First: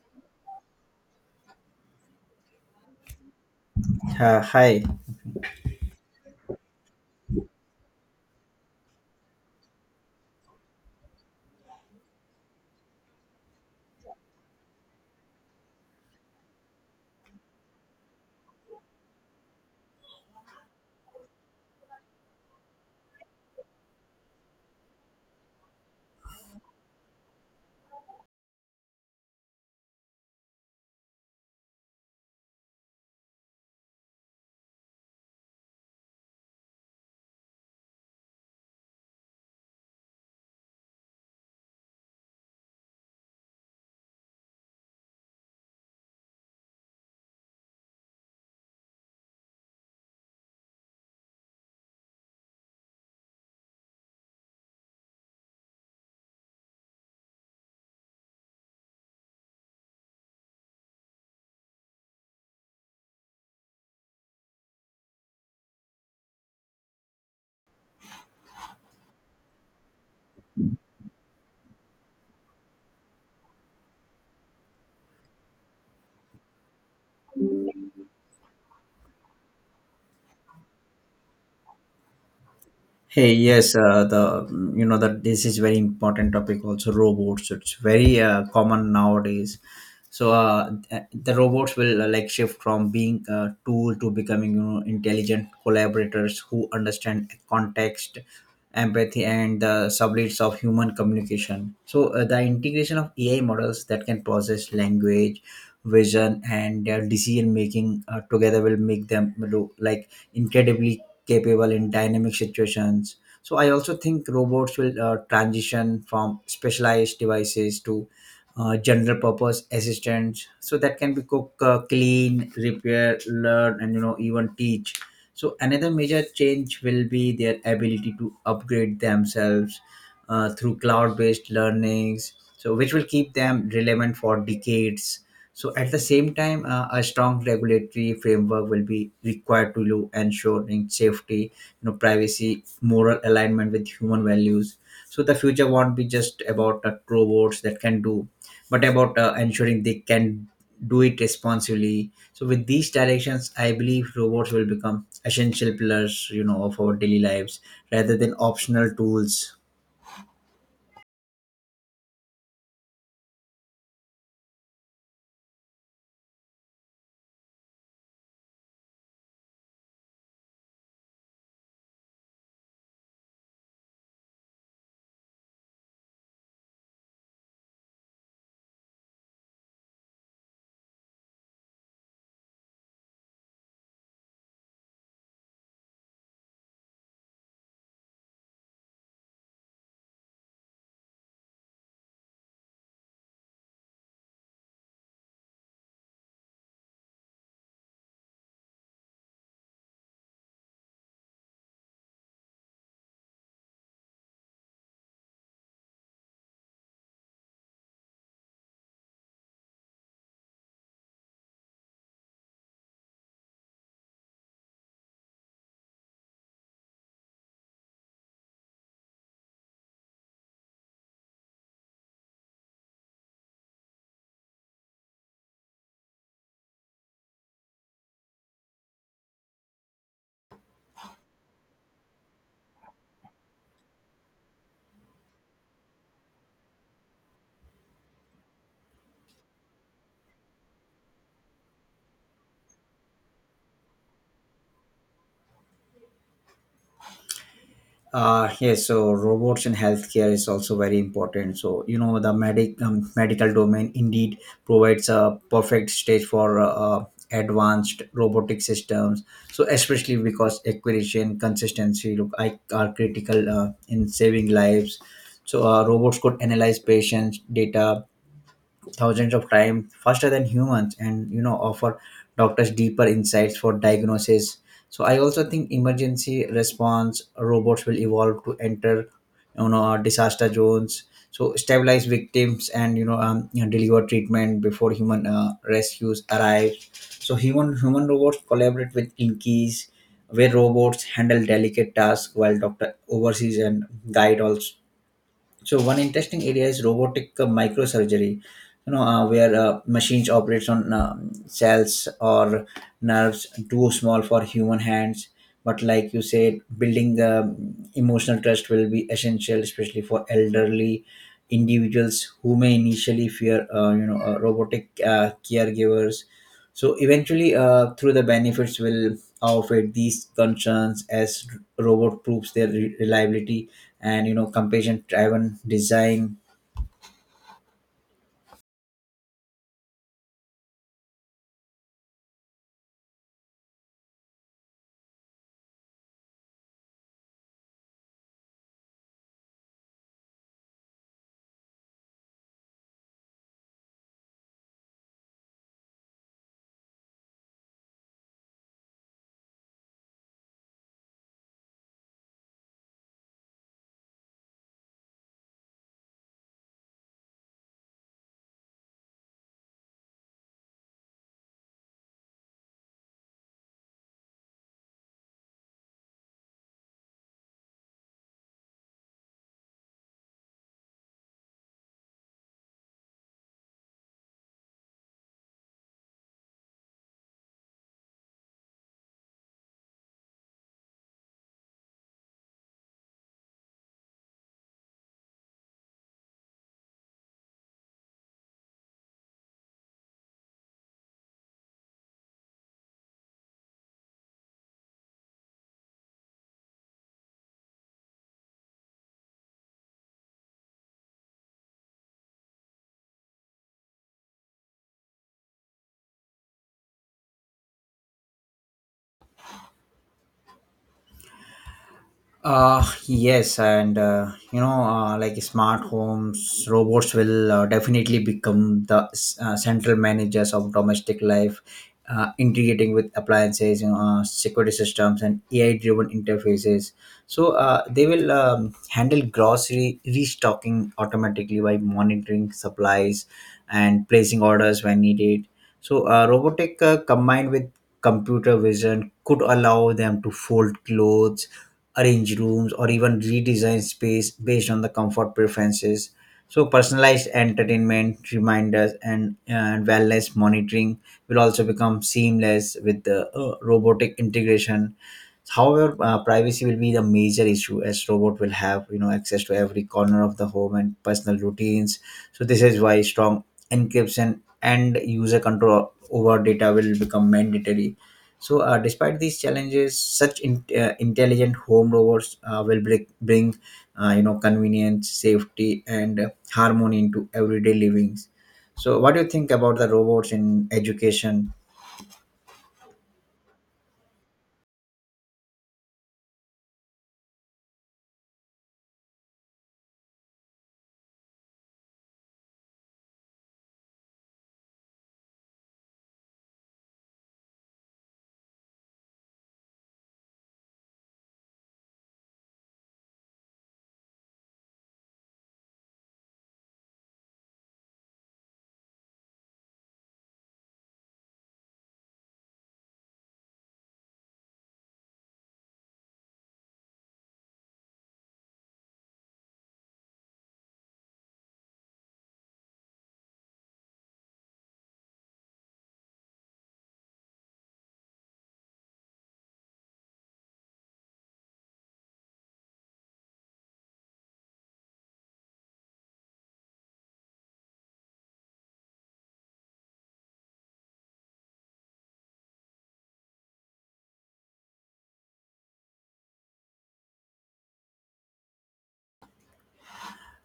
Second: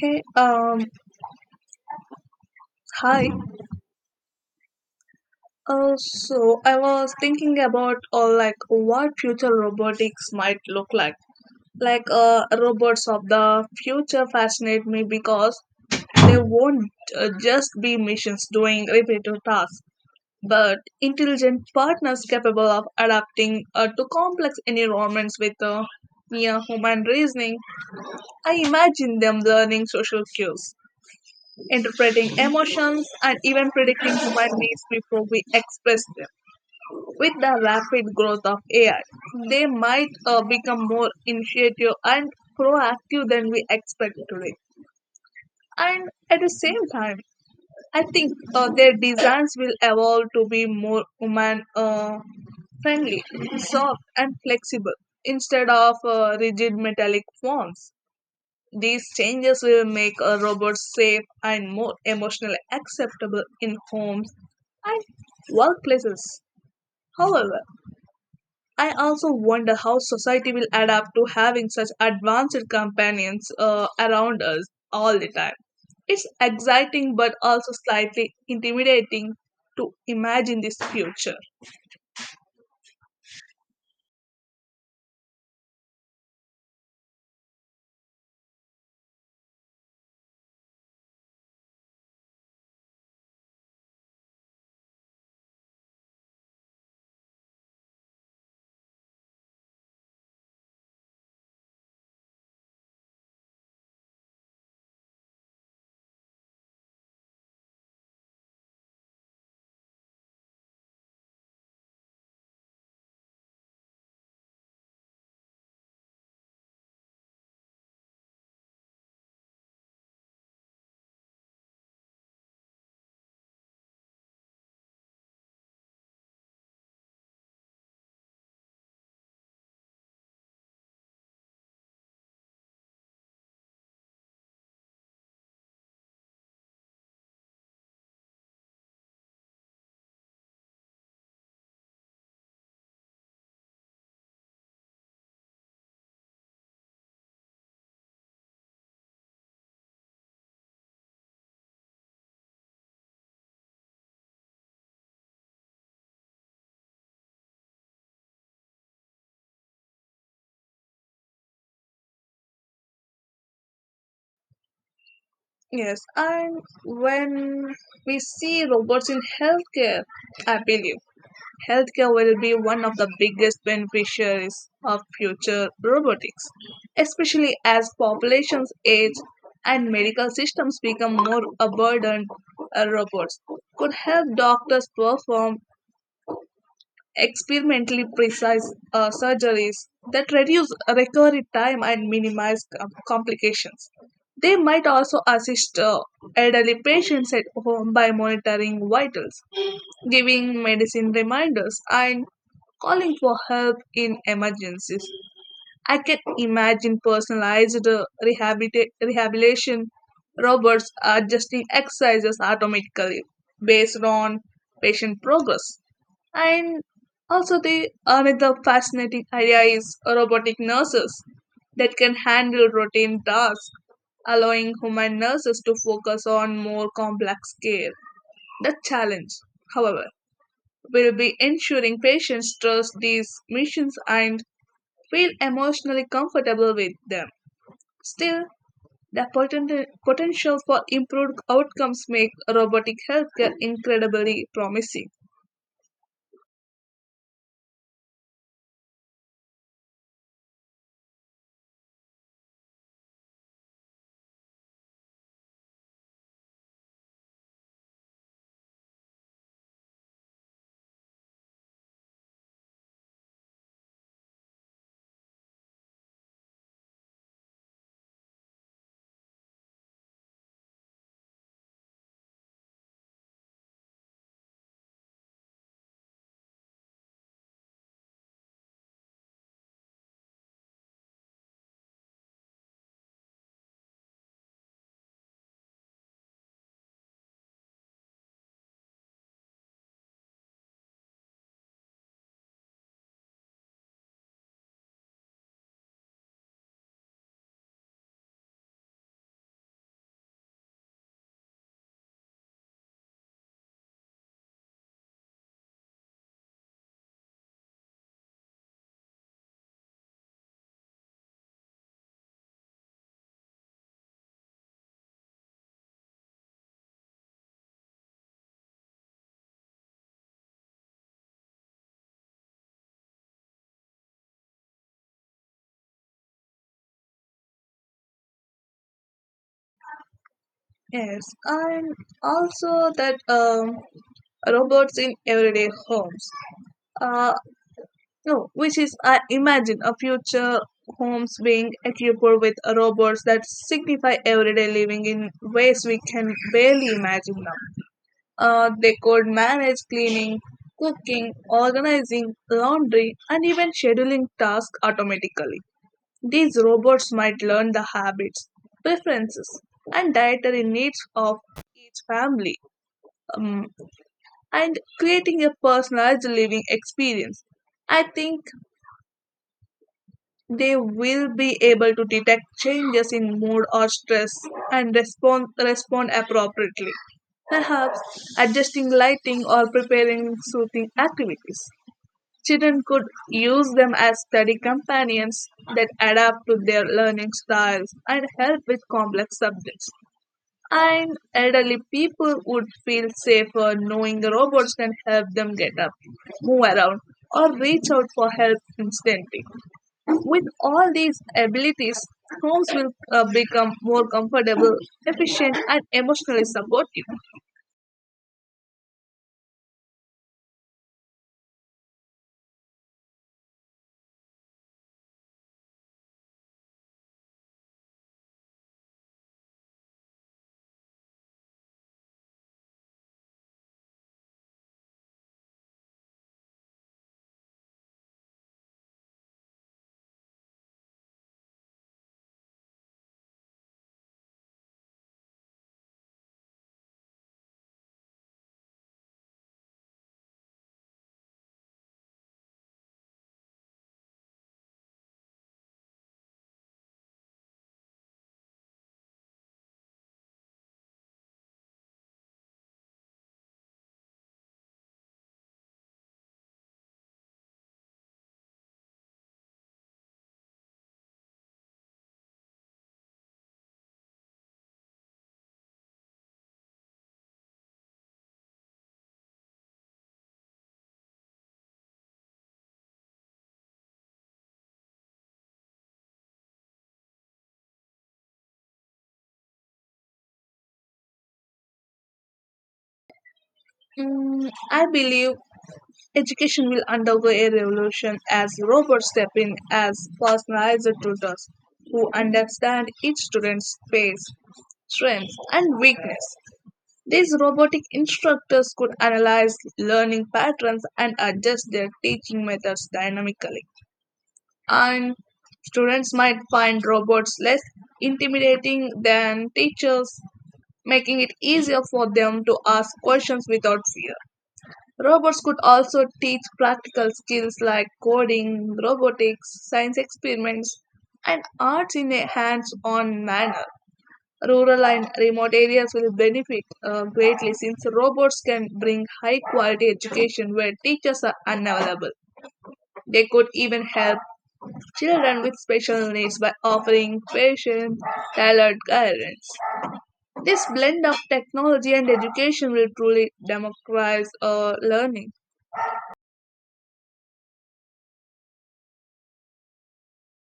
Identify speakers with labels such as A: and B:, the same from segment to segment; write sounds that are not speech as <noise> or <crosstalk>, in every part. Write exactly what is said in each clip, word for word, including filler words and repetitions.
A: Hey, um, hi.
B: Uh, hi.
A: Uh, so I was thinking about uh, like what future robotics might look like. Like uh, robots of the future fascinate me because they won't uh, just be machines doing repetitive tasks, but intelligent partners capable of adapting uh, to complex environments with uh, near human reasoning. I imagine them learning social cues interpreting emotions, and even predicting human needs before we express them. With the rapid growth of A I, they might uh, become more initiative and proactive than we expect today. And at the same time, I think uh, their designs will evolve to be more human uh, friendly, soft, and flexible instead of uh, rigid metallic forms. These changes will make a robot safe and more emotionally acceptable in homes and workplaces. However, I also wonder how society will adapt to having such advanced companions uh, around us all the time. It's exciting but also slightly intimidating to imagine this future.
B: Hey, yes, uh, the mm, you know that this is very important topic, also robots. It's very uh, common nowadays. So uh, th- the robots will uh, like shift from being a tool to becoming, you know, intelligent collaborators who understand context, empathy, and the subtleties of human communication. So uh, the integration of A I models that can process language, vision, and their decision making uh, together will make them look like incredibly capable in dynamic situations. So I also think robots will uh, transition from specialized devices to uh, general purpose assistants, so that can be cook, uh, clean, repair, learn, and, you know, even teach. So another major change will be their ability to upgrade themselves uh, through cloud-based learnings, so which will keep them relevant for decades. So at the same time, uh, a strong regulatory framework will be required to lo- ensuring safety, you know, privacy, moral alignment with human values. So the future won't be just about uh, robots that can do, but about uh, ensuring they can do it responsibly. So with these directions, I believe robots will become essential pillars, you know, of our daily lives rather than optional tools.
A: Yes, and when we see robots in healthcare, I believe healthcare will be one of the biggest beneficiaries of future robotics, especially as populations age and medical systems become more abundant. Uh, robots could help doctors perform experimentally precise uh, surgeries that reduce recovery time and minimize com- complications. They might also assist uh, elderly patients at home by monitoring vitals giving medicine reminders, and calling for help in emergencies. I can imagine personalized uh, rehabilita- rehabilitation robots adjusting exercises automatically based on patient progress. And also, the another fascinating idea is robotic nurses that can handle routine tasks, allowing human nurses to focus on more complex care. The challenge, however, will be ensuring patients trust these missions and feel emotionally comfortable with them. Still, the potent- potential for improved outcomes make robotic healthcare incredibly promising.
B: Uh, yes, so robots in healthcare is also very important. So, you know, the medic um, medical domain indeed provides a perfect stage for uh, uh, advanced robotic systems. So especially because accuracy, consistency, look, I, are critical uh, in saving lives. So uh, robots could analyze patients' data thousands of times faster than humans, and, you know, offer doctors deeper insights for diagnosis. So I also think emergency response robots will evolve to enter, you know, uh, disaster zones, so stabilize victims, and, you know, um, you know, deliver treatment before human uh, rescues arrive. So human human robots collaborate with inkies, where robots handle delicate tasks while doctor oversees and guide also. So one interesting area is robotic uh, microsurgery, you know, uh, where uh, machines operates on um, cells or nerves too small for human hands. But like you said, building um, emotional trust will be essential, especially for elderly individuals who may initially fear uh, you know uh, robotic uh, caregivers. So eventually, uh, through the benefits will outweigh these concerns as robot proves their re- reliability and, you know, compassion-driven design.
A: Yes, and also that um, robots in everyday homes. Uh, no, which is I imagine a future homes being equipped with robots that signify everyday living in ways we can barely imagine now. Uh, they could manage cleaning, cooking, organizing, laundry, and even scheduling tasks automatically. These robots might learn the habits, preferences, and dietary needs of each family um, and creating a personalized living experience. I think they will be able to detect changes in mood or stress and respond, respond appropriately, perhaps adjusting lighting or preparing soothing activities. Children could use them as study companions that adapt to their learning styles and help with complex subjects. And elderly people would feel safer knowing the robots can help them get up, move around, or reach out for help instantly. With all these abilities, homes will uh, become more comfortable, efficient, and emotionally supportive.
B: Uh, yes, and, uh, you know, uh, like smart homes, robots will uh, definitely become the uh, central managers of domestic life, uh, integrating with appliances, you know, uh, security systems, and A I-driven interfaces. So uh, they will um, handle grocery restocking automatically by monitoring supplies and placing orders when needed. So, uh, robotic uh, combined with computer vision could allow them to fold clothes, arrange rooms, or even redesign space based on the comfort preferences. So personalized entertainment, reminders, and uh, wellness monitoring will also become seamless with the uh, robotic integration. However, uh, privacy will be the major issue, as robot will have, you know, access to every corner of the home and personal routines. So this is why strong encryption and user control over data will become mandatory. So uh, despite these challenges, such in, uh, intelligent home robots uh, will bring, bring uh, you know, convenience, safety, and uh, harmony into everyday livings. So what do you think about the robots in education?
A: Mm, I believe education will undergo a revolution as robots step in as personalized tutors who understand each student's pace, strengths, and weakness. These robotic instructors could analyze learning patterns and adjust their teaching methods dynamically. And students might find robots less intimidating than teachers, making it easier for them to ask questions without fear. Robots could also teach practical skills like coding, robotics, science experiments, and arts in a hands on manner. Rural and remote areas will benefit uh, greatly since robots can bring high quality education where teachers are unavailable. They could even help children with special needs by offering patient, tailored guidance. This blend of technology and education will truly democratize our learning.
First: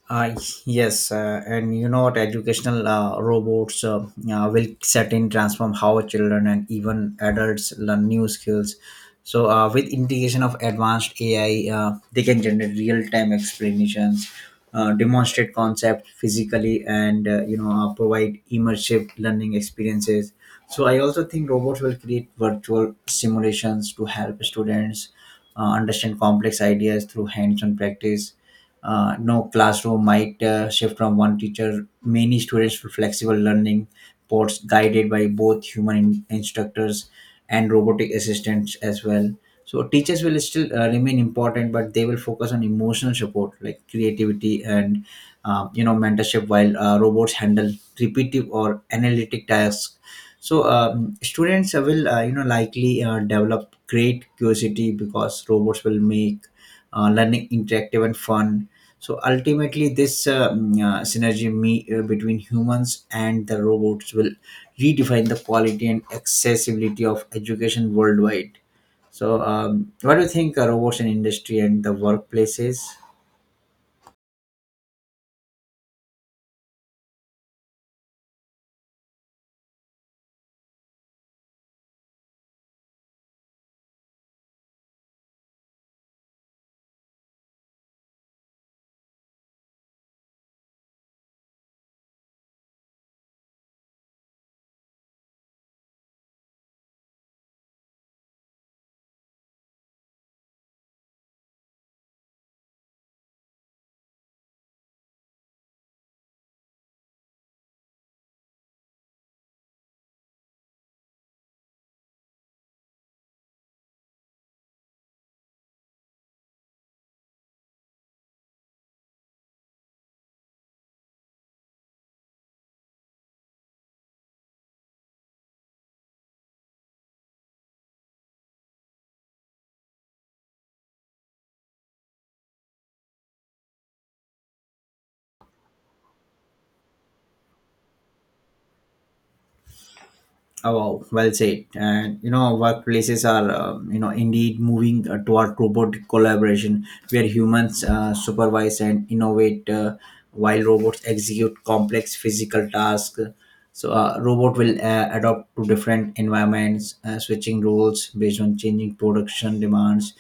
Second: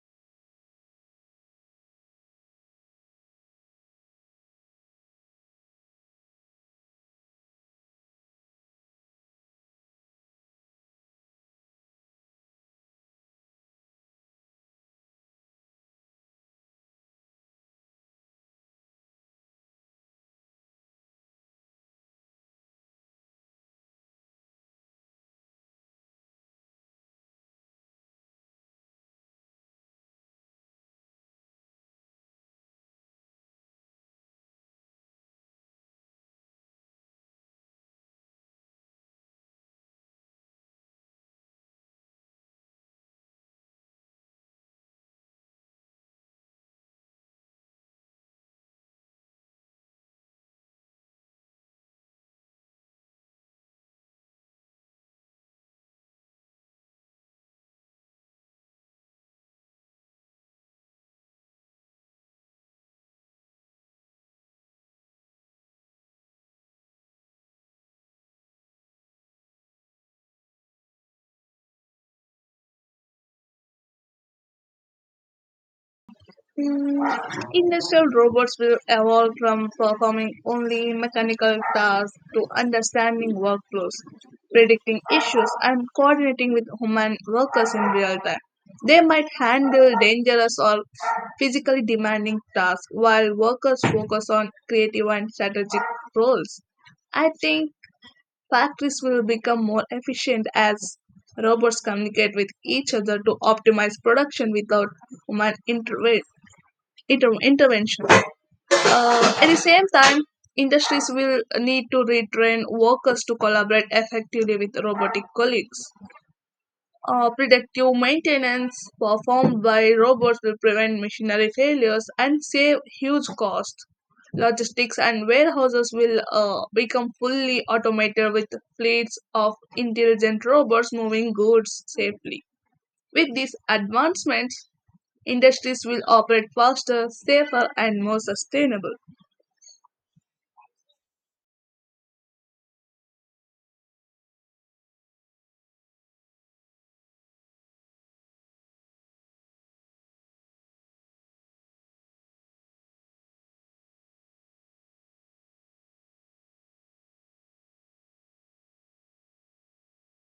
B: Uh, yes, uh, and you know what? Educational uh, robots uh, uh, will certainly transform how children and even adults learn new skills. So, uh, with integration of advanced A I, uh, they can generate real-time explanations, uh, demonstrate concepts physically, and, uh, you know uh, provide immersive learning experiences. So I also think robots will create virtual simulations to help students uh, understand complex ideas through hands-on practice. Uh, no, classroom might uh, shift from one teacher, many students, for flexible learning pods guided by both human in- instructors and robotic assistants as well. So teachers will still uh, remain important, but they will focus on emotional support like creativity and, uh, you know mentorship, while uh, robots handle repetitive or analytic tasks. So um, students uh, will uh, you know likely uh, develop great curiosity because robots will make uh, learning interactive and fun. So ultimately, this um, uh, synergy me, uh, between humans and the robots will redefine the quality and accessibility of education worldwide. So, um, what do you think uh, robots in industry and the workplaces?
A: Mm, Industrial robots will evolve from performing only mechanical tasks to understanding workflows, predicting issues, and coordinating with human workers in real time. They might handle dangerous or physically demanding tasks while workers focus on creative and strategic roles. I think factories will become more efficient as robots communicate with each other to optimize production without human interve- inter- intervention. Uh, at the same time, industries will need to retrain workers to collaborate effectively with robotic colleagues. Uh, predictive maintenance performed by robots will prevent machinery failures and save huge costs. Logistics and warehouses will uh, become fully automated with fleets of intelligent robots moving goods safely. With these advancements, industries will operate faster, safer, and more sustainable.
B: Oh, wow, well said. And you know, workplaces are, um, you know indeed moving uh, toward robotic collaboration, where humans uh, supervise and innovate uh, while robots execute complex physical tasks. So a robot will uh, adapt to different environments, uh, switching roles based on changing production demands.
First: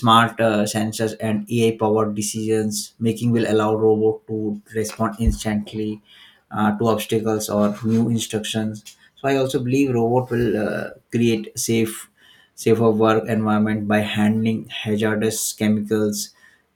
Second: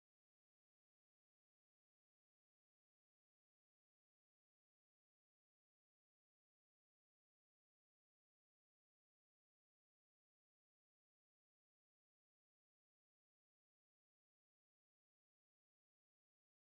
B: Smart uh, sensors and A I-powered decisions making will allow robot to respond instantly uh, to obstacles or new instructions. So I also believe robot will uh, create safe safer work environment by handling hazardous chemicals,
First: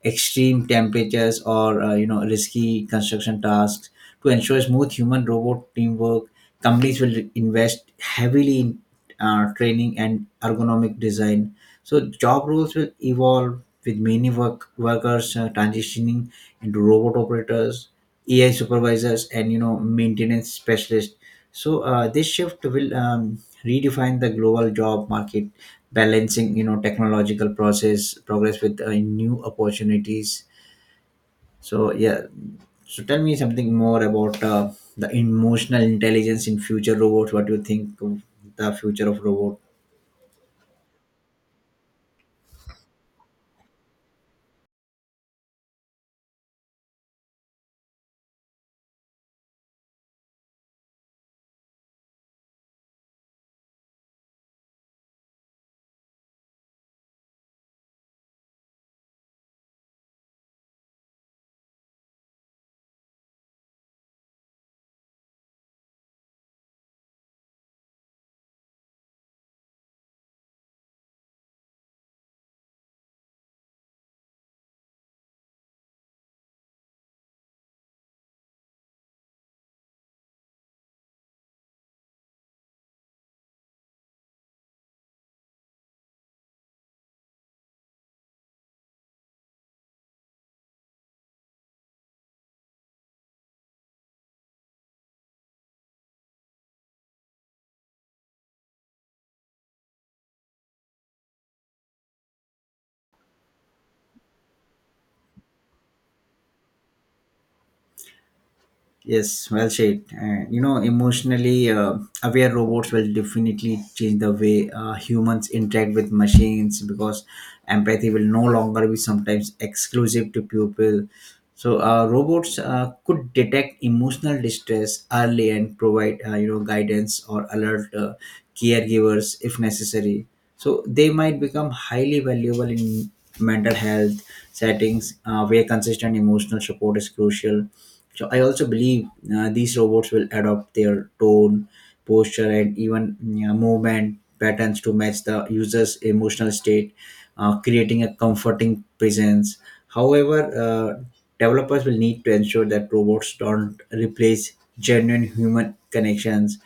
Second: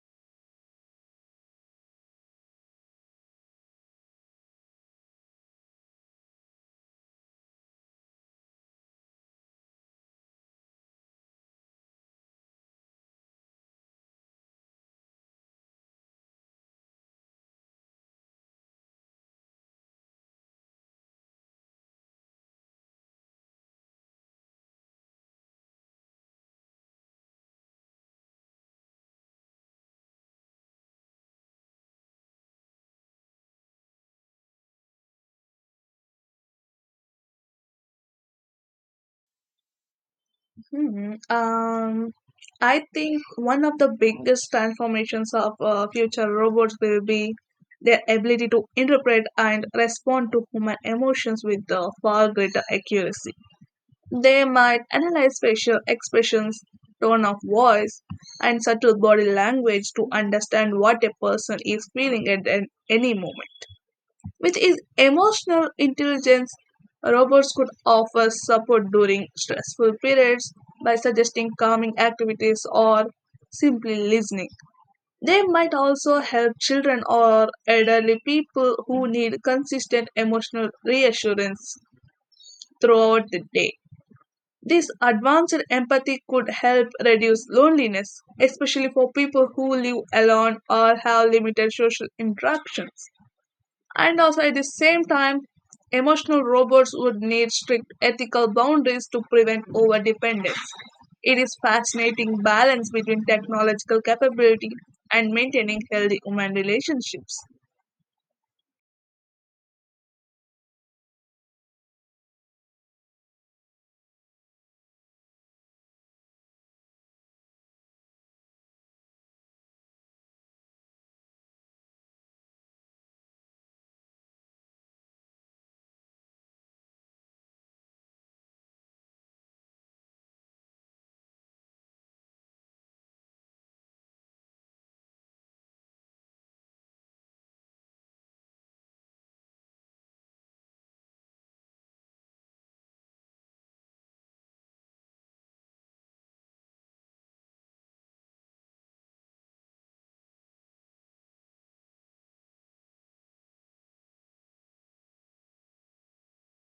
B: extreme temperatures, or, uh, you know risky construction tasks. To ensure smooth human-robot teamwork, companies will invest heavily in uh, training and ergonomic design. So job roles will evolve, with many work workers uh, transitioning into robot operators, A I supervisors, and, you know, maintenance specialists. So uh, this shift will um, redefine the global job market, balancing, you know, technological process progress with uh, new opportunities. So yeah, so tell me something more about uh, the emotional intelligence in future robots. What do you think of the future of robot?
A: Hmm. Um, I think one of the biggest transformations of uh, future robots will be their ability to interpret and respond to human emotions with uh, far greater accuracy. They might analyze facial expressions, tone of voice, and subtle body language to understand what a person is feeling at an- any moment. With his emotional intelligence, robots could offer support during stressful periods by suggesting calming activities or simply listening. They might also help children or elderly people who need consistent emotional reassurance throughout the day. This advanced empathy could help reduce loneliness, especially for people who live alone or have limited social interactions. And also at the same time, emotional robots would need strict ethical boundaries to prevent overdependence. It is fascinating balance between technological capability and maintaining healthy human relationships.
B: Yes, well said. Uh, you know, emotionally uh, aware robots will definitely change the way uh, humans interact with machines, because empathy will no longer be sometimes exclusive to people. So, uh, robots uh, could detect emotional distress early and provide, uh, you know, guidance or alert uh, caregivers if necessary. So they might become highly valuable in mental health settings, uh, where consistent emotional support is crucial. So I also believe uh, these robots will adopt their tone, posture, and even mm, uh, movement patterns to match the user's emotional state, uh, creating a comforting presence. However, uh, developers will need to ensure that robots don't replace genuine human connections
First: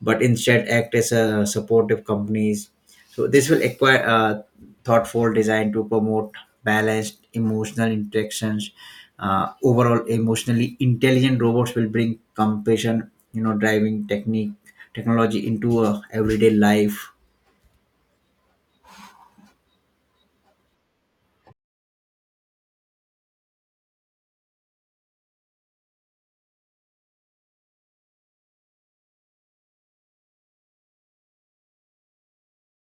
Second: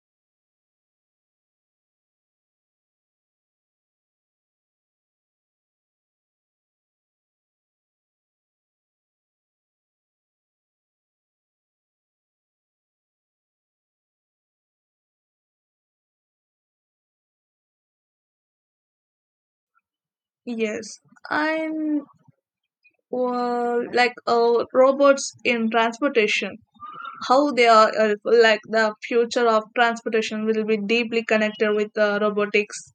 B: but instead act as a supportive companies. So this will acquire uh, thoughtful design to promote balanced emotional interactions. Uh, overall, emotionally intelligent robots will bring compassion, you know, driving technique technology into uh, everyday life.
A: Yes, and uh, like uh, robots in transportation, how they are uh, like the future of transportation will be deeply connected with uh, robotics,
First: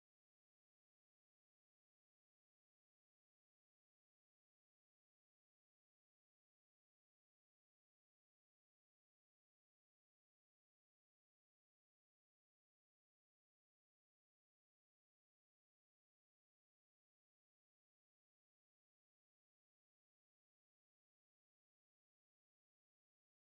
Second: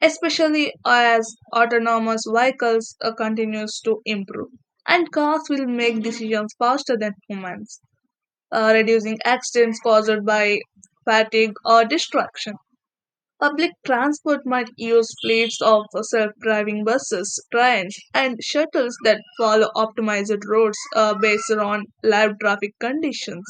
A: especially as autonomous vehicles uh, continues to improve and cars will make decisions faster than humans, uh, reducing accidents caused by fatigue or distraction. Public transport might use fleets of self-driving buses trains and shuttles that follow optimized routes uh, based on live traffic conditions.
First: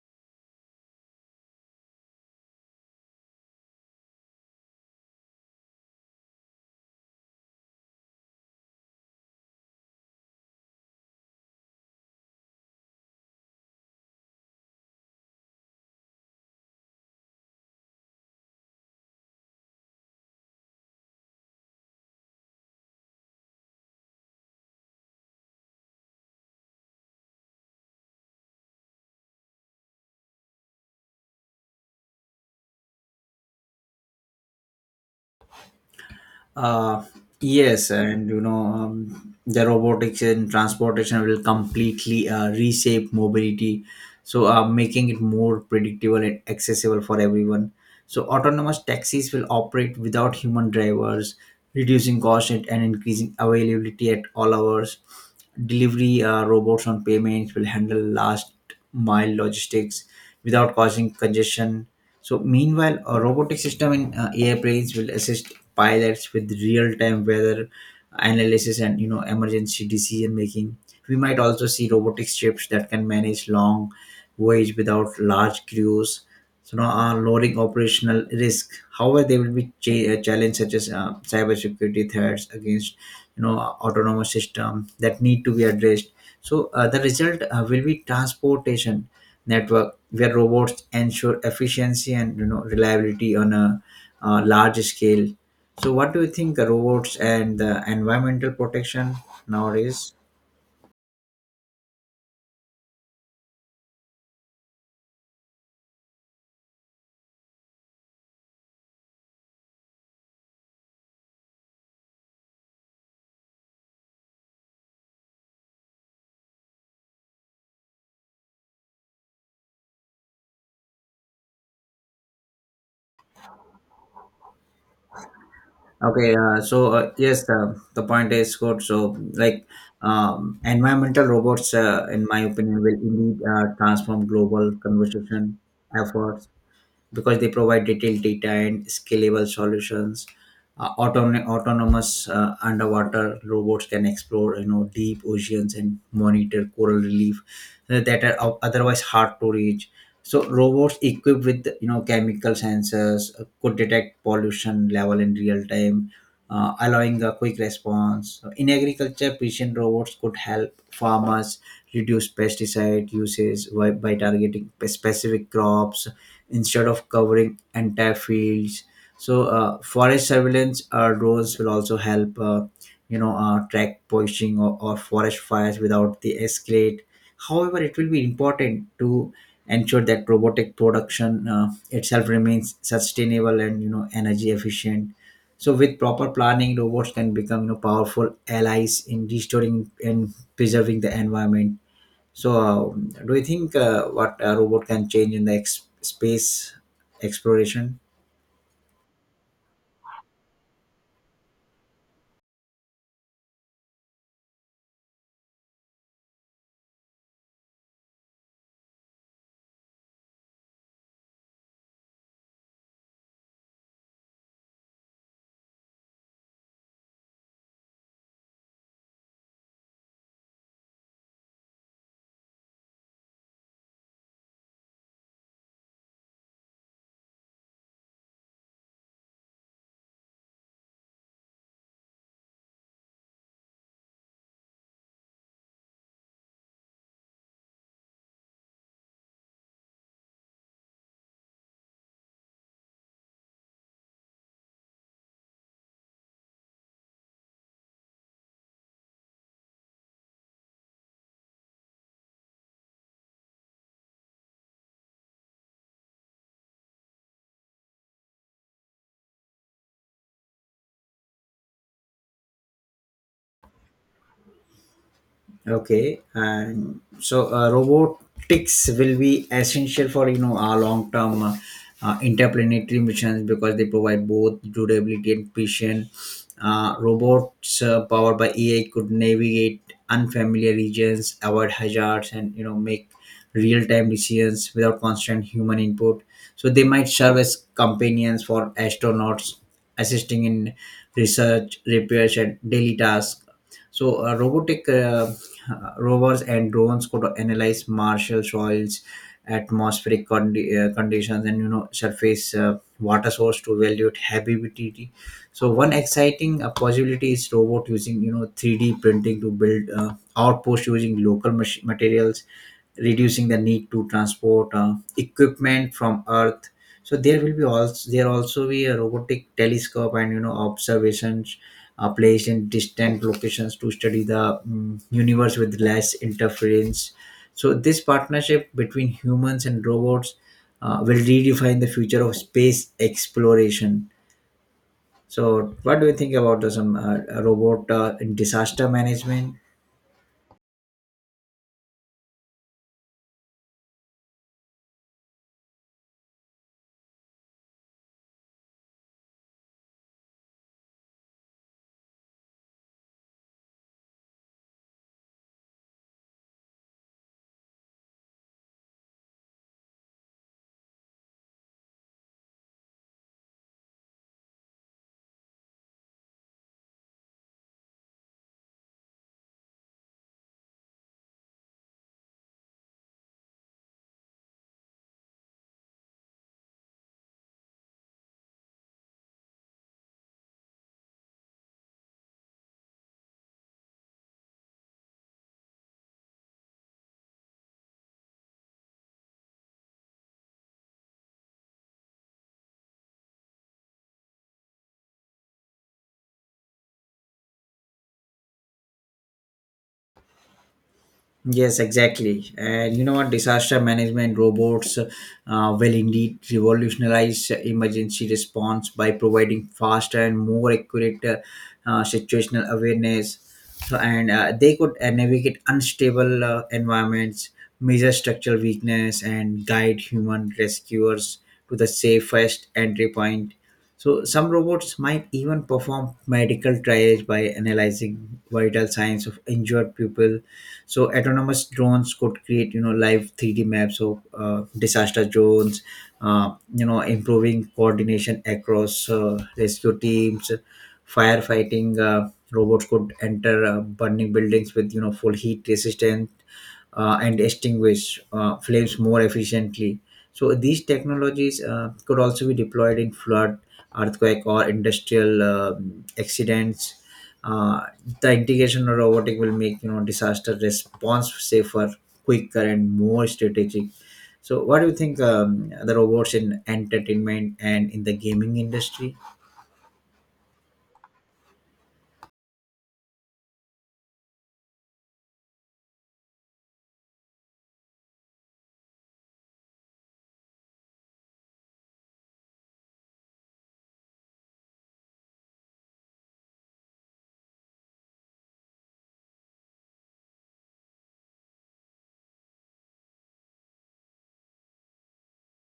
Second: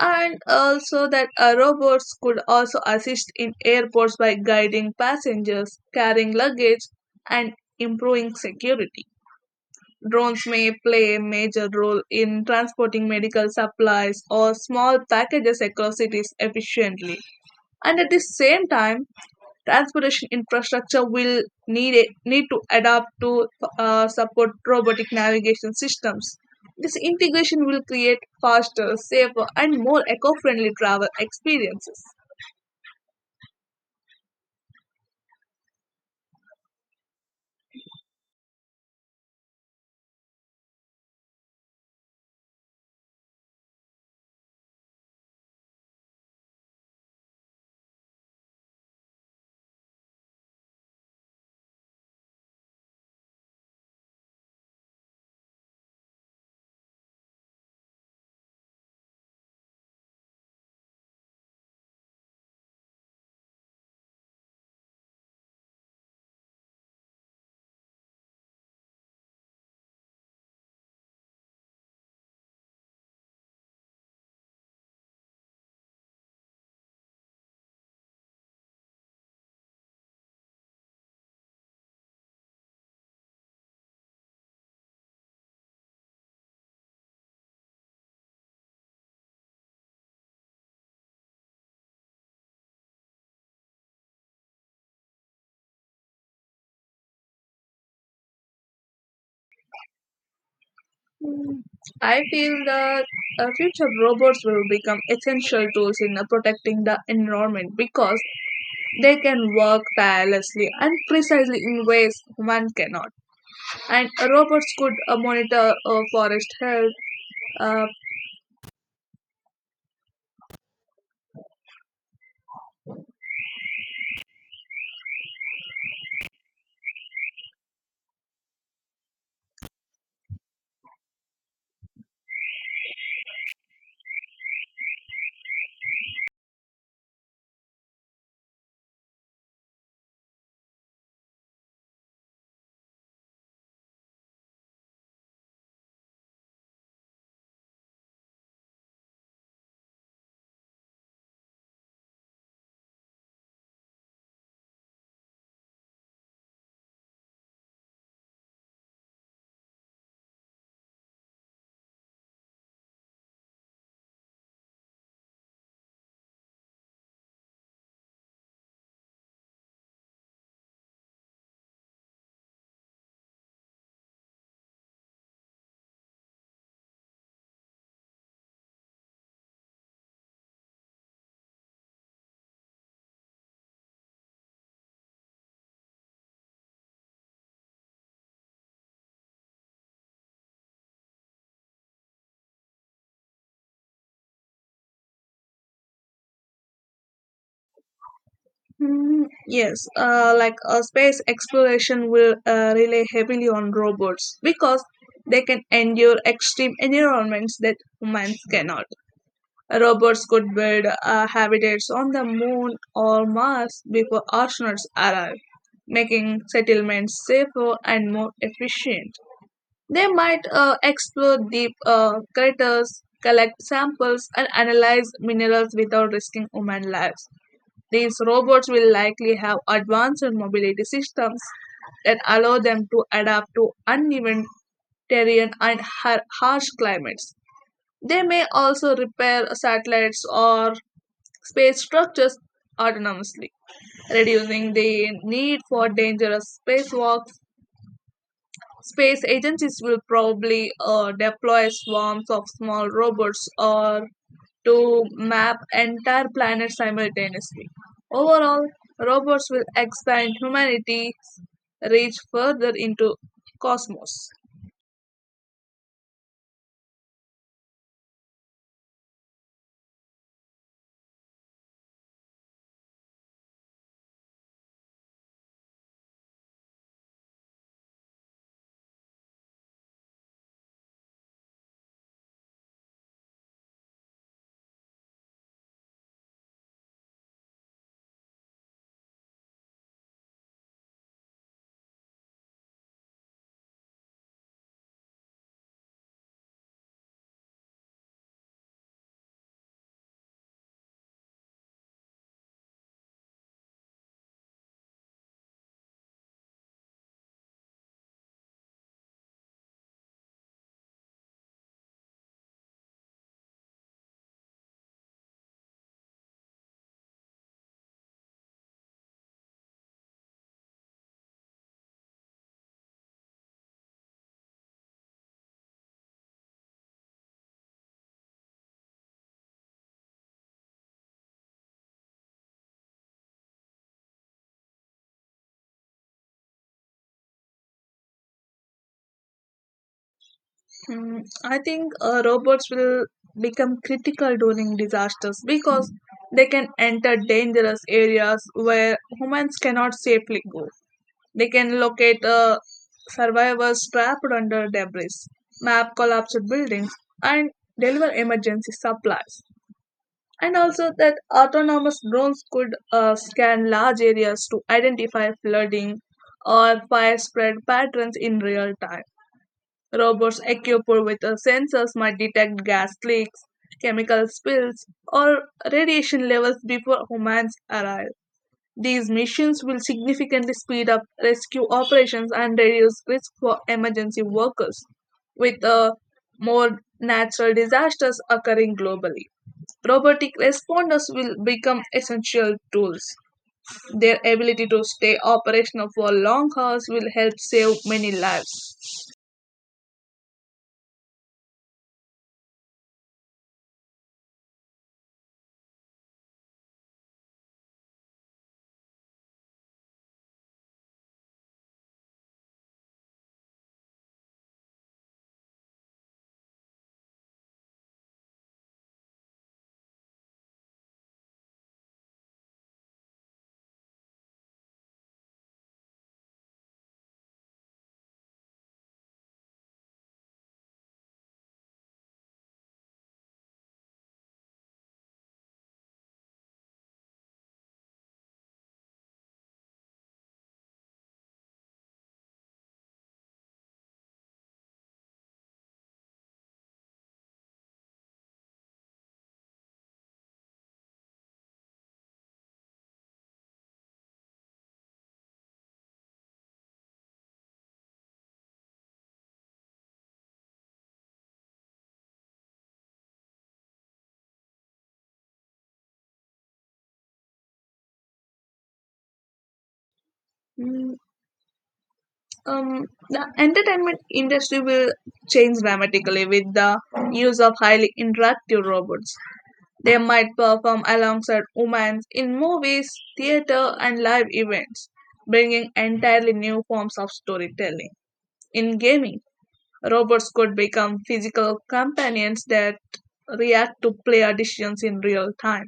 A: And also that uh, robots could also assist in airports by guiding passengers, carrying luggage, and improving security. Drones may play a major role in transporting medical supplies or small packages across cities efficiently. And at the same time, transportation infrastructure will need a, need to adapt to uh, support robotic navigation systems. This integration will create faster, safer, and more eco-friendly travel experiences.
B: Uh, yes, and you know, um, the robotics and transportation will completely uh, reshape mobility, so uh, making it more predictable and accessible for everyone. So autonomous taxis will operate without human drivers, reducing cost, and and increasing availability at all hours. Delivery uh, robots on payments will handle last mile logistics without causing congestion. So meanwhile, a robotic system in uh, airplanes will assist pilots with real-time weather analysis and, you know, emergency decision making. We might also see robotic ships that can manage long voyage without large crews, so now uh, lowering operational risk. However, there will be cha- uh, challenges such as uh, cybersecurity threats against, you know, autonomous system that need to be addressed. So uh, the result uh, will be transportation network where robots ensure efficiency and, you know, reliability on a uh, large scale. So what do you think uh, robots and the environmental protection nowadays?
A: Mm, I feel that uh, future robots will become essential tools in uh, protecting the environment because they can work tirelessly and precisely in ways one cannot. And robots could uh, monitor uh, forest health, uh,
B: Okay, uh, so uh, yes, the, the point is good. So, like, um, environmental robots, uh, in my opinion, will indeed uh, transform global conversation efforts because they provide detailed data and scalable solutions. Uh, autonom- autonomous uh, underwater robots can explore, you know, deep oceans and monitor coral reef uh, that are o- otherwise hard to reach. So robots equipped with, you know, chemical sensors uh, could detect pollution level in real time, uh, allowing a quick response. In agriculture, precision robots could help farmers reduce pesticide usage by, by targeting pe- specific crops instead of covering entire fields. So uh, forest surveillance uh, drones will also help, uh, you know uh, track poaching or, or forest fires without the escalate. However, it will be important to ensure that robotic production uh, itself remains sustainable and, you know, energy efficient. So with proper planning, robots can become, you know, powerful allies in restoring and preserving the environment. So, um, do you think uh, what a robot can change in the ex- space exploration?
A: Mm, Yes, uh, like uh, space exploration will uh, rely heavily on robots because they can endure extreme environments that humans cannot. Robots could build uh, habitats on the moon or Mars before astronauts arrive, making settlements safer and more efficient. They might uh, explore deep uh, craters, collect samples, and analyze minerals without risking human lives. These robots will likely have advanced mobility systems that allow them to adapt to uneven terrain and har- harsh climates. They may also repair satellites or space structures autonomously, reducing the need for dangerous spacewalks. Space agencies will probably uh, deploy swarms of small robots or to map entire planets simultaneously. Overall, robots will expand humanity's reach further into cosmos.
B: Okay, and so uh, robotics will be essential for, you know, our long-term uh, uh, interplanetary missions, because they provide both durability and precision. Uh, robots uh, powered by A I could navigate unfamiliar regions, avoid hazards, and, you know, make real-time decisions without constant human input. So they might serve as companions for astronauts, assisting in research, repairs, and daily tasks. So, uh, robotic uh, uh, rovers and drones could analyze martial soils, atmospheric condi- uh, conditions, and, you know, surface uh, water source to evaluate habitability. So, one exciting uh, possibility is robot using you know three D printing to build uh, outpost using local mach- materials, reducing the need to transport uh, equipment from earth. So there will be also there also be a robotic telescope and you know observations uh, placed in distant locations to study the mm universe with less interference. So this partnership between humans and robots uh, will redefine the future of space exploration. So what do you think about this um, uh, robot uh, in disaster management?
A: Mm, I think uh, robots will become critical during disasters because they can enter dangerous areas where humans cannot safely go. They can locate uh, survivors trapped under debris, map collapsed buildings, and deliver emergency supplies. And also that autonomous drones could uh, scan large areas to identify flooding or fire spread patterns in real time. Robots equipped with uh, sensors might detect gas leaks, chemical spills, or radiation levels before humans arrive. These missions will significantly speed up rescue operations and reduce risk for emergency workers. With uh, more natural disasters occurring globally, robotic responders will become essential tools. Their ability to stay operational for long hours will help save many lives.
B: Yes, exactly. And you know what? Disaster management robots uh, will indeed revolutionize emergency response by providing faster and more accurate uh, uh, situational awareness. So, and uh, they could uh, navigate unstable uh, environments, measure structural weakness, and guide human rescuers to the safest entry point. So, some robots might even perform medical triage by analyzing vital signs of injured people. So autonomous drones could create you know live three D maps of uh, disaster zones, uh, you know improving coordination across uh, rescue teams. Firefighting uh, robots could enter uh, burning buildings with you know full heat resistance, uh, and extinguish uh, flames more efficiently. So these technologies uh, could also be deployed in flood, earthquake or industrial um accidents. uh, the integration of robotic will make you know disaster response safer, quicker and more strategic. So what do you think um, the robots in entertainment and in the gaming industry?
A: Mm, Um, the entertainment industry will change dramatically with the use of highly interactive robots. They might perform alongside humans in movies, theater, and live events, bringing entirely new forms of storytelling. In gaming, robots could become physical companions that react to player decisions in real time.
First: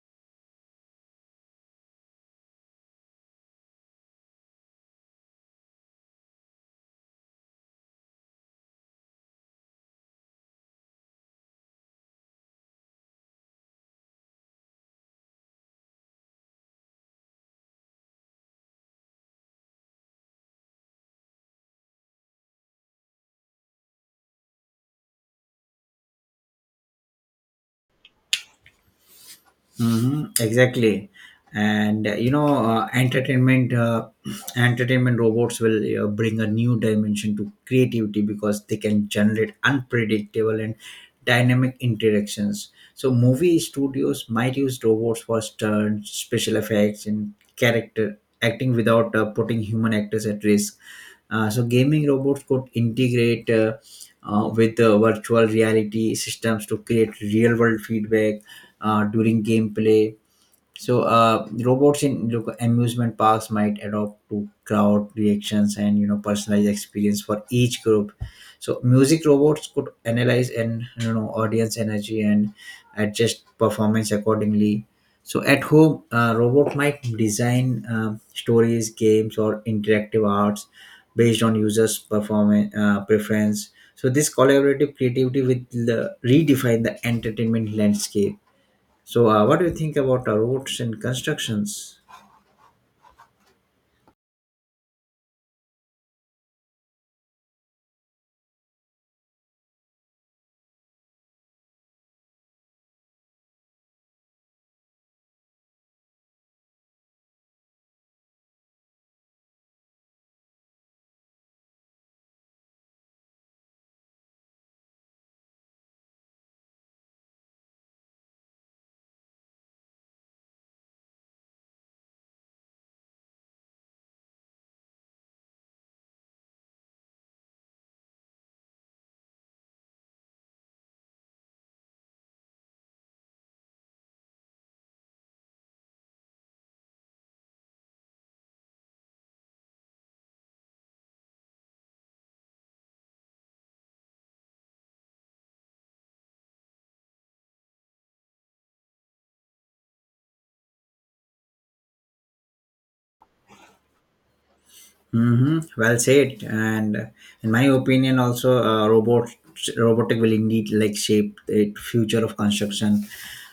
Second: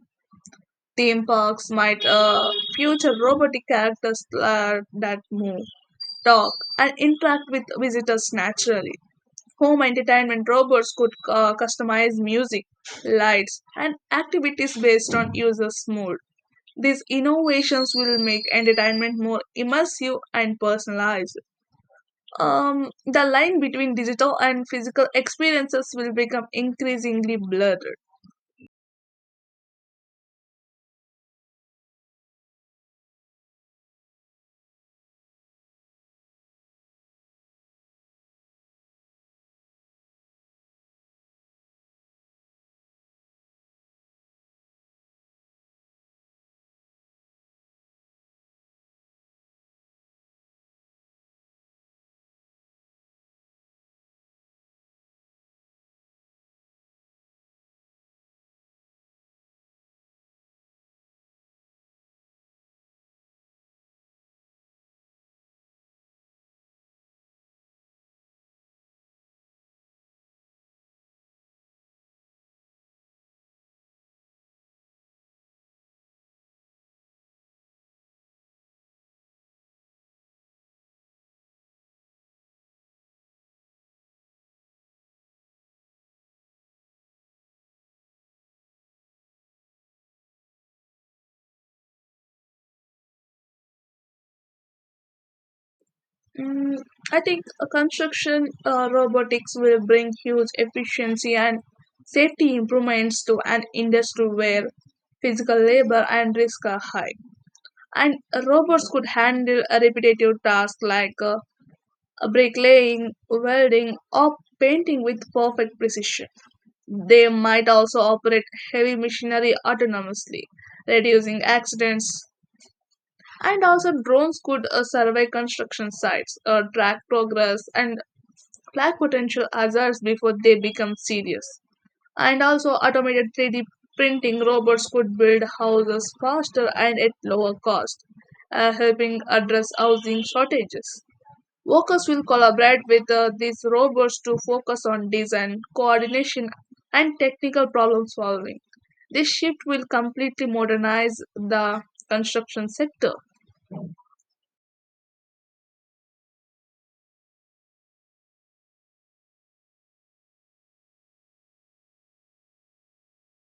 A: Theme parks might uh, feature robotic characters uh, that move, talk, and interact with visitors naturally. Home entertainment robots could uh, customize music, lights, and activities based on users' mood. These innovations will make entertainment more immersive and personalized um, The line between digital and physical experiences will become increasingly blurred.
B: Hmm, exactly. And uh, you know uh, entertainment uh, <clears throat> entertainment robots will uh, bring a new dimension to creativity because they can generate unpredictable and dynamic interactions. So movie studios might use robots for stunts, special effects and character acting without uh, putting human actors at risk. Uh, so gaming robots could integrate uh, uh, with uh, virtual reality systems to create real world feedback uh, during gameplay. So, uh, robots in local amusement parks might adopt to crowd reactions and you know personalized experience for each group. So, music robots could analyze and you know audience energy and adjust performance accordingly. So, at home, uh, robot might design um stories, games, or interactive arts based on users' performance uh, preference. So, this collaborative creativity will uh, redefine the entertainment landscape. So, uh, what do you think about uh, roads and constructions?
A: Mm, I think uh, construction uh, robotics will bring huge efficiency and safety improvements to an industry where physical labor and risk are high. And robots could handle a repetitive tasks like uh, bricklaying, welding, or painting with perfect precision. They might also operate heavy machinery autonomously, reducing accidents. And also, drones could uh, survey construction sites, uh, track progress, and flag potential hazards before they become serious. And also, automated three D printing robots could build houses faster and at lower cost, uh, helping address housing shortages. Workers will collaborate with uh, these robots to focus on design, coordination, and technical problem solving. This shift will completely modernize the construction sector.
B: Hmm, well said. And in my opinion, also uh, robot robotic will indeed like shape the future of construction.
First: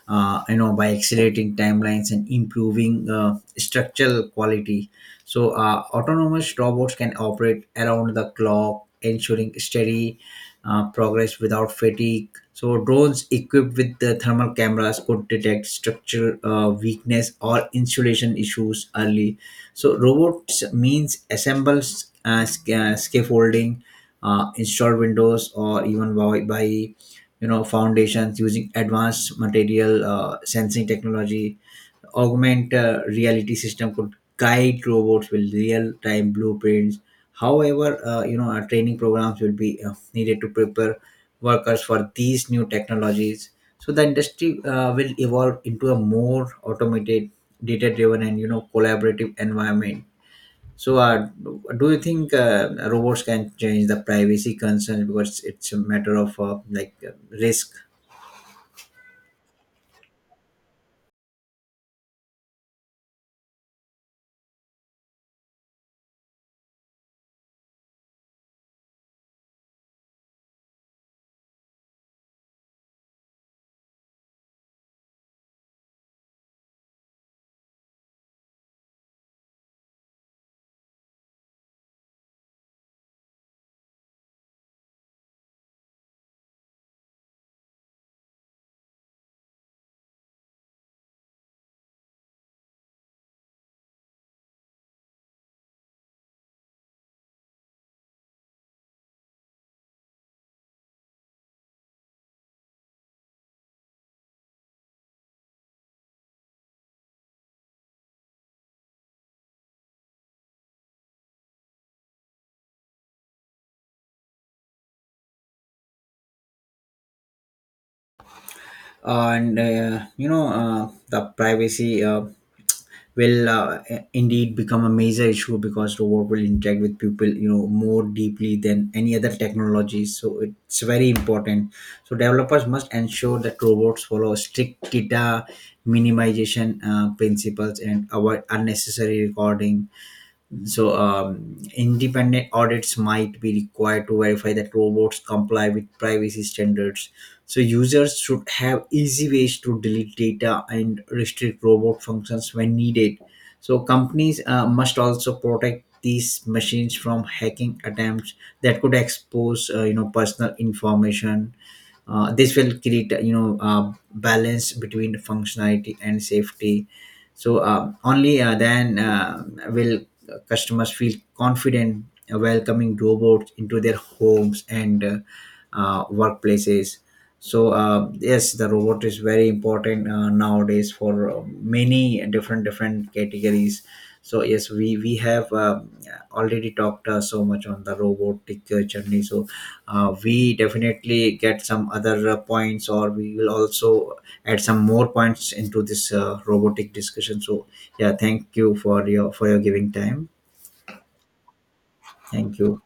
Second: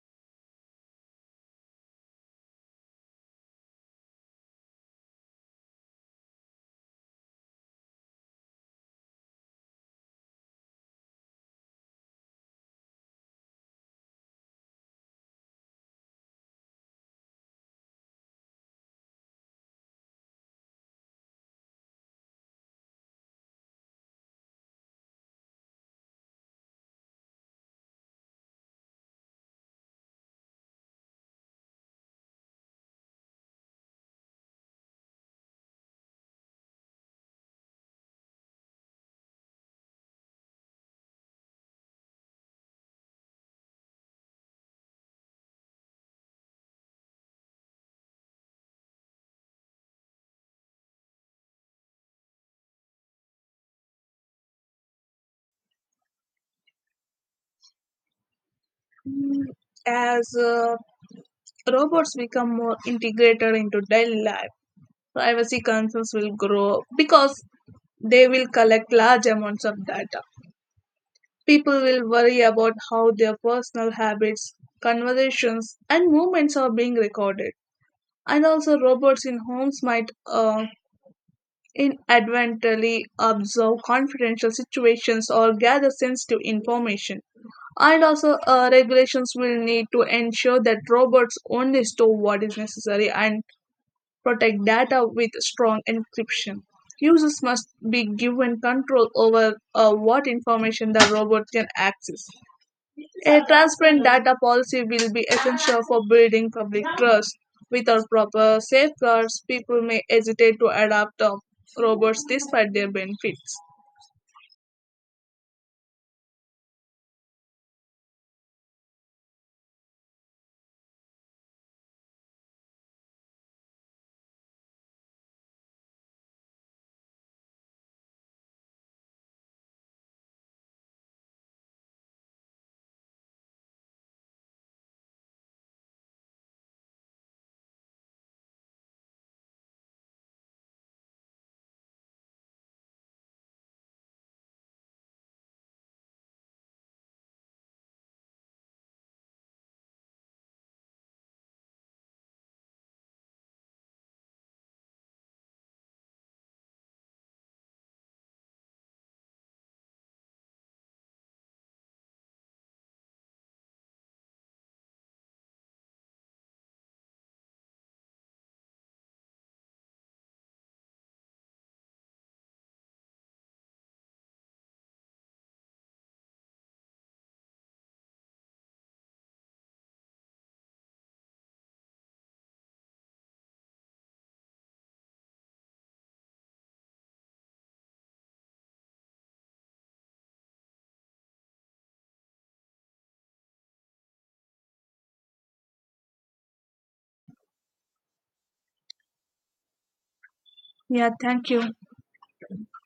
B: Uh, you know, by accelerating timelines and improving uh, structural quality. So uh, autonomous robots can operate around the clock, ensuring steady uh, progress without fatigue. So drones equipped with the thermal cameras could detect structural uh, weakness or insulation issues early. So robots means assembles uh, sc- uh, scaffolding, uh, install windows, or even by, by you know foundations using advanced material uh, sensing technology. Augment uh, reality system could guide robots with real-time blueprints. However, uh, you know our training programs will be uh, needed to prepare workers for these new technologies. So the industry uh, will evolve into a more automated, data driven and you know collaborative environment. So uh, do you think uh, robots can change the privacy concerns, because it's a matter of uh, like uh, risk?
A: As uh, robots become more integrated into daily life, privacy concerns will grow because they will collect large amounts of data. People will worry about how their personal habits, conversations, and movements are being recorded. And also robots in homes might uh, inadvertently observe confidential situations or gather sensitive information. And also uh, regulations will need to ensure that robots only store what is necessary and protect data with strong encryption. Users must be given control over uh, what information the robot can access. A transparent data policy will be essential for building public trust. Without proper safeguards, people may hesitate to adopt uh, robots despite their benefits.
B: And uh, you know uh, the privacy uh, will uh, i- indeed become a major issue because robot will interact with people, you know more deeply than any other technology, so it's very important. So developers must ensure that robots follow strict data minimization uh, principles and avoid unnecessary recording. So, um, independent audits might be required to verify that robots comply with privacy standards. So, users should have easy ways to delete data and restrict robot functions when needed. So, companies uh, must also protect these machines from hacking attempts that could expose, uh, you know, personal information. Uh, this will create you know uh, balance between functionality and safety. So uh, only uh, then uh, will customers feel confident welcoming robots into their homes and uh, uh, workplaces. So uh, yes, the robot is very important uh, nowadays for uh, many different different categories. So yes, we we have uh, already talked uh, so much on the robotic uh, journey. So uh, we definitely get some other uh, points, or we will also add some more points into this uh, robotic discussion. So yeah, thank you for your for your giving time.
A: Yeah, thank you.
B: Thank you.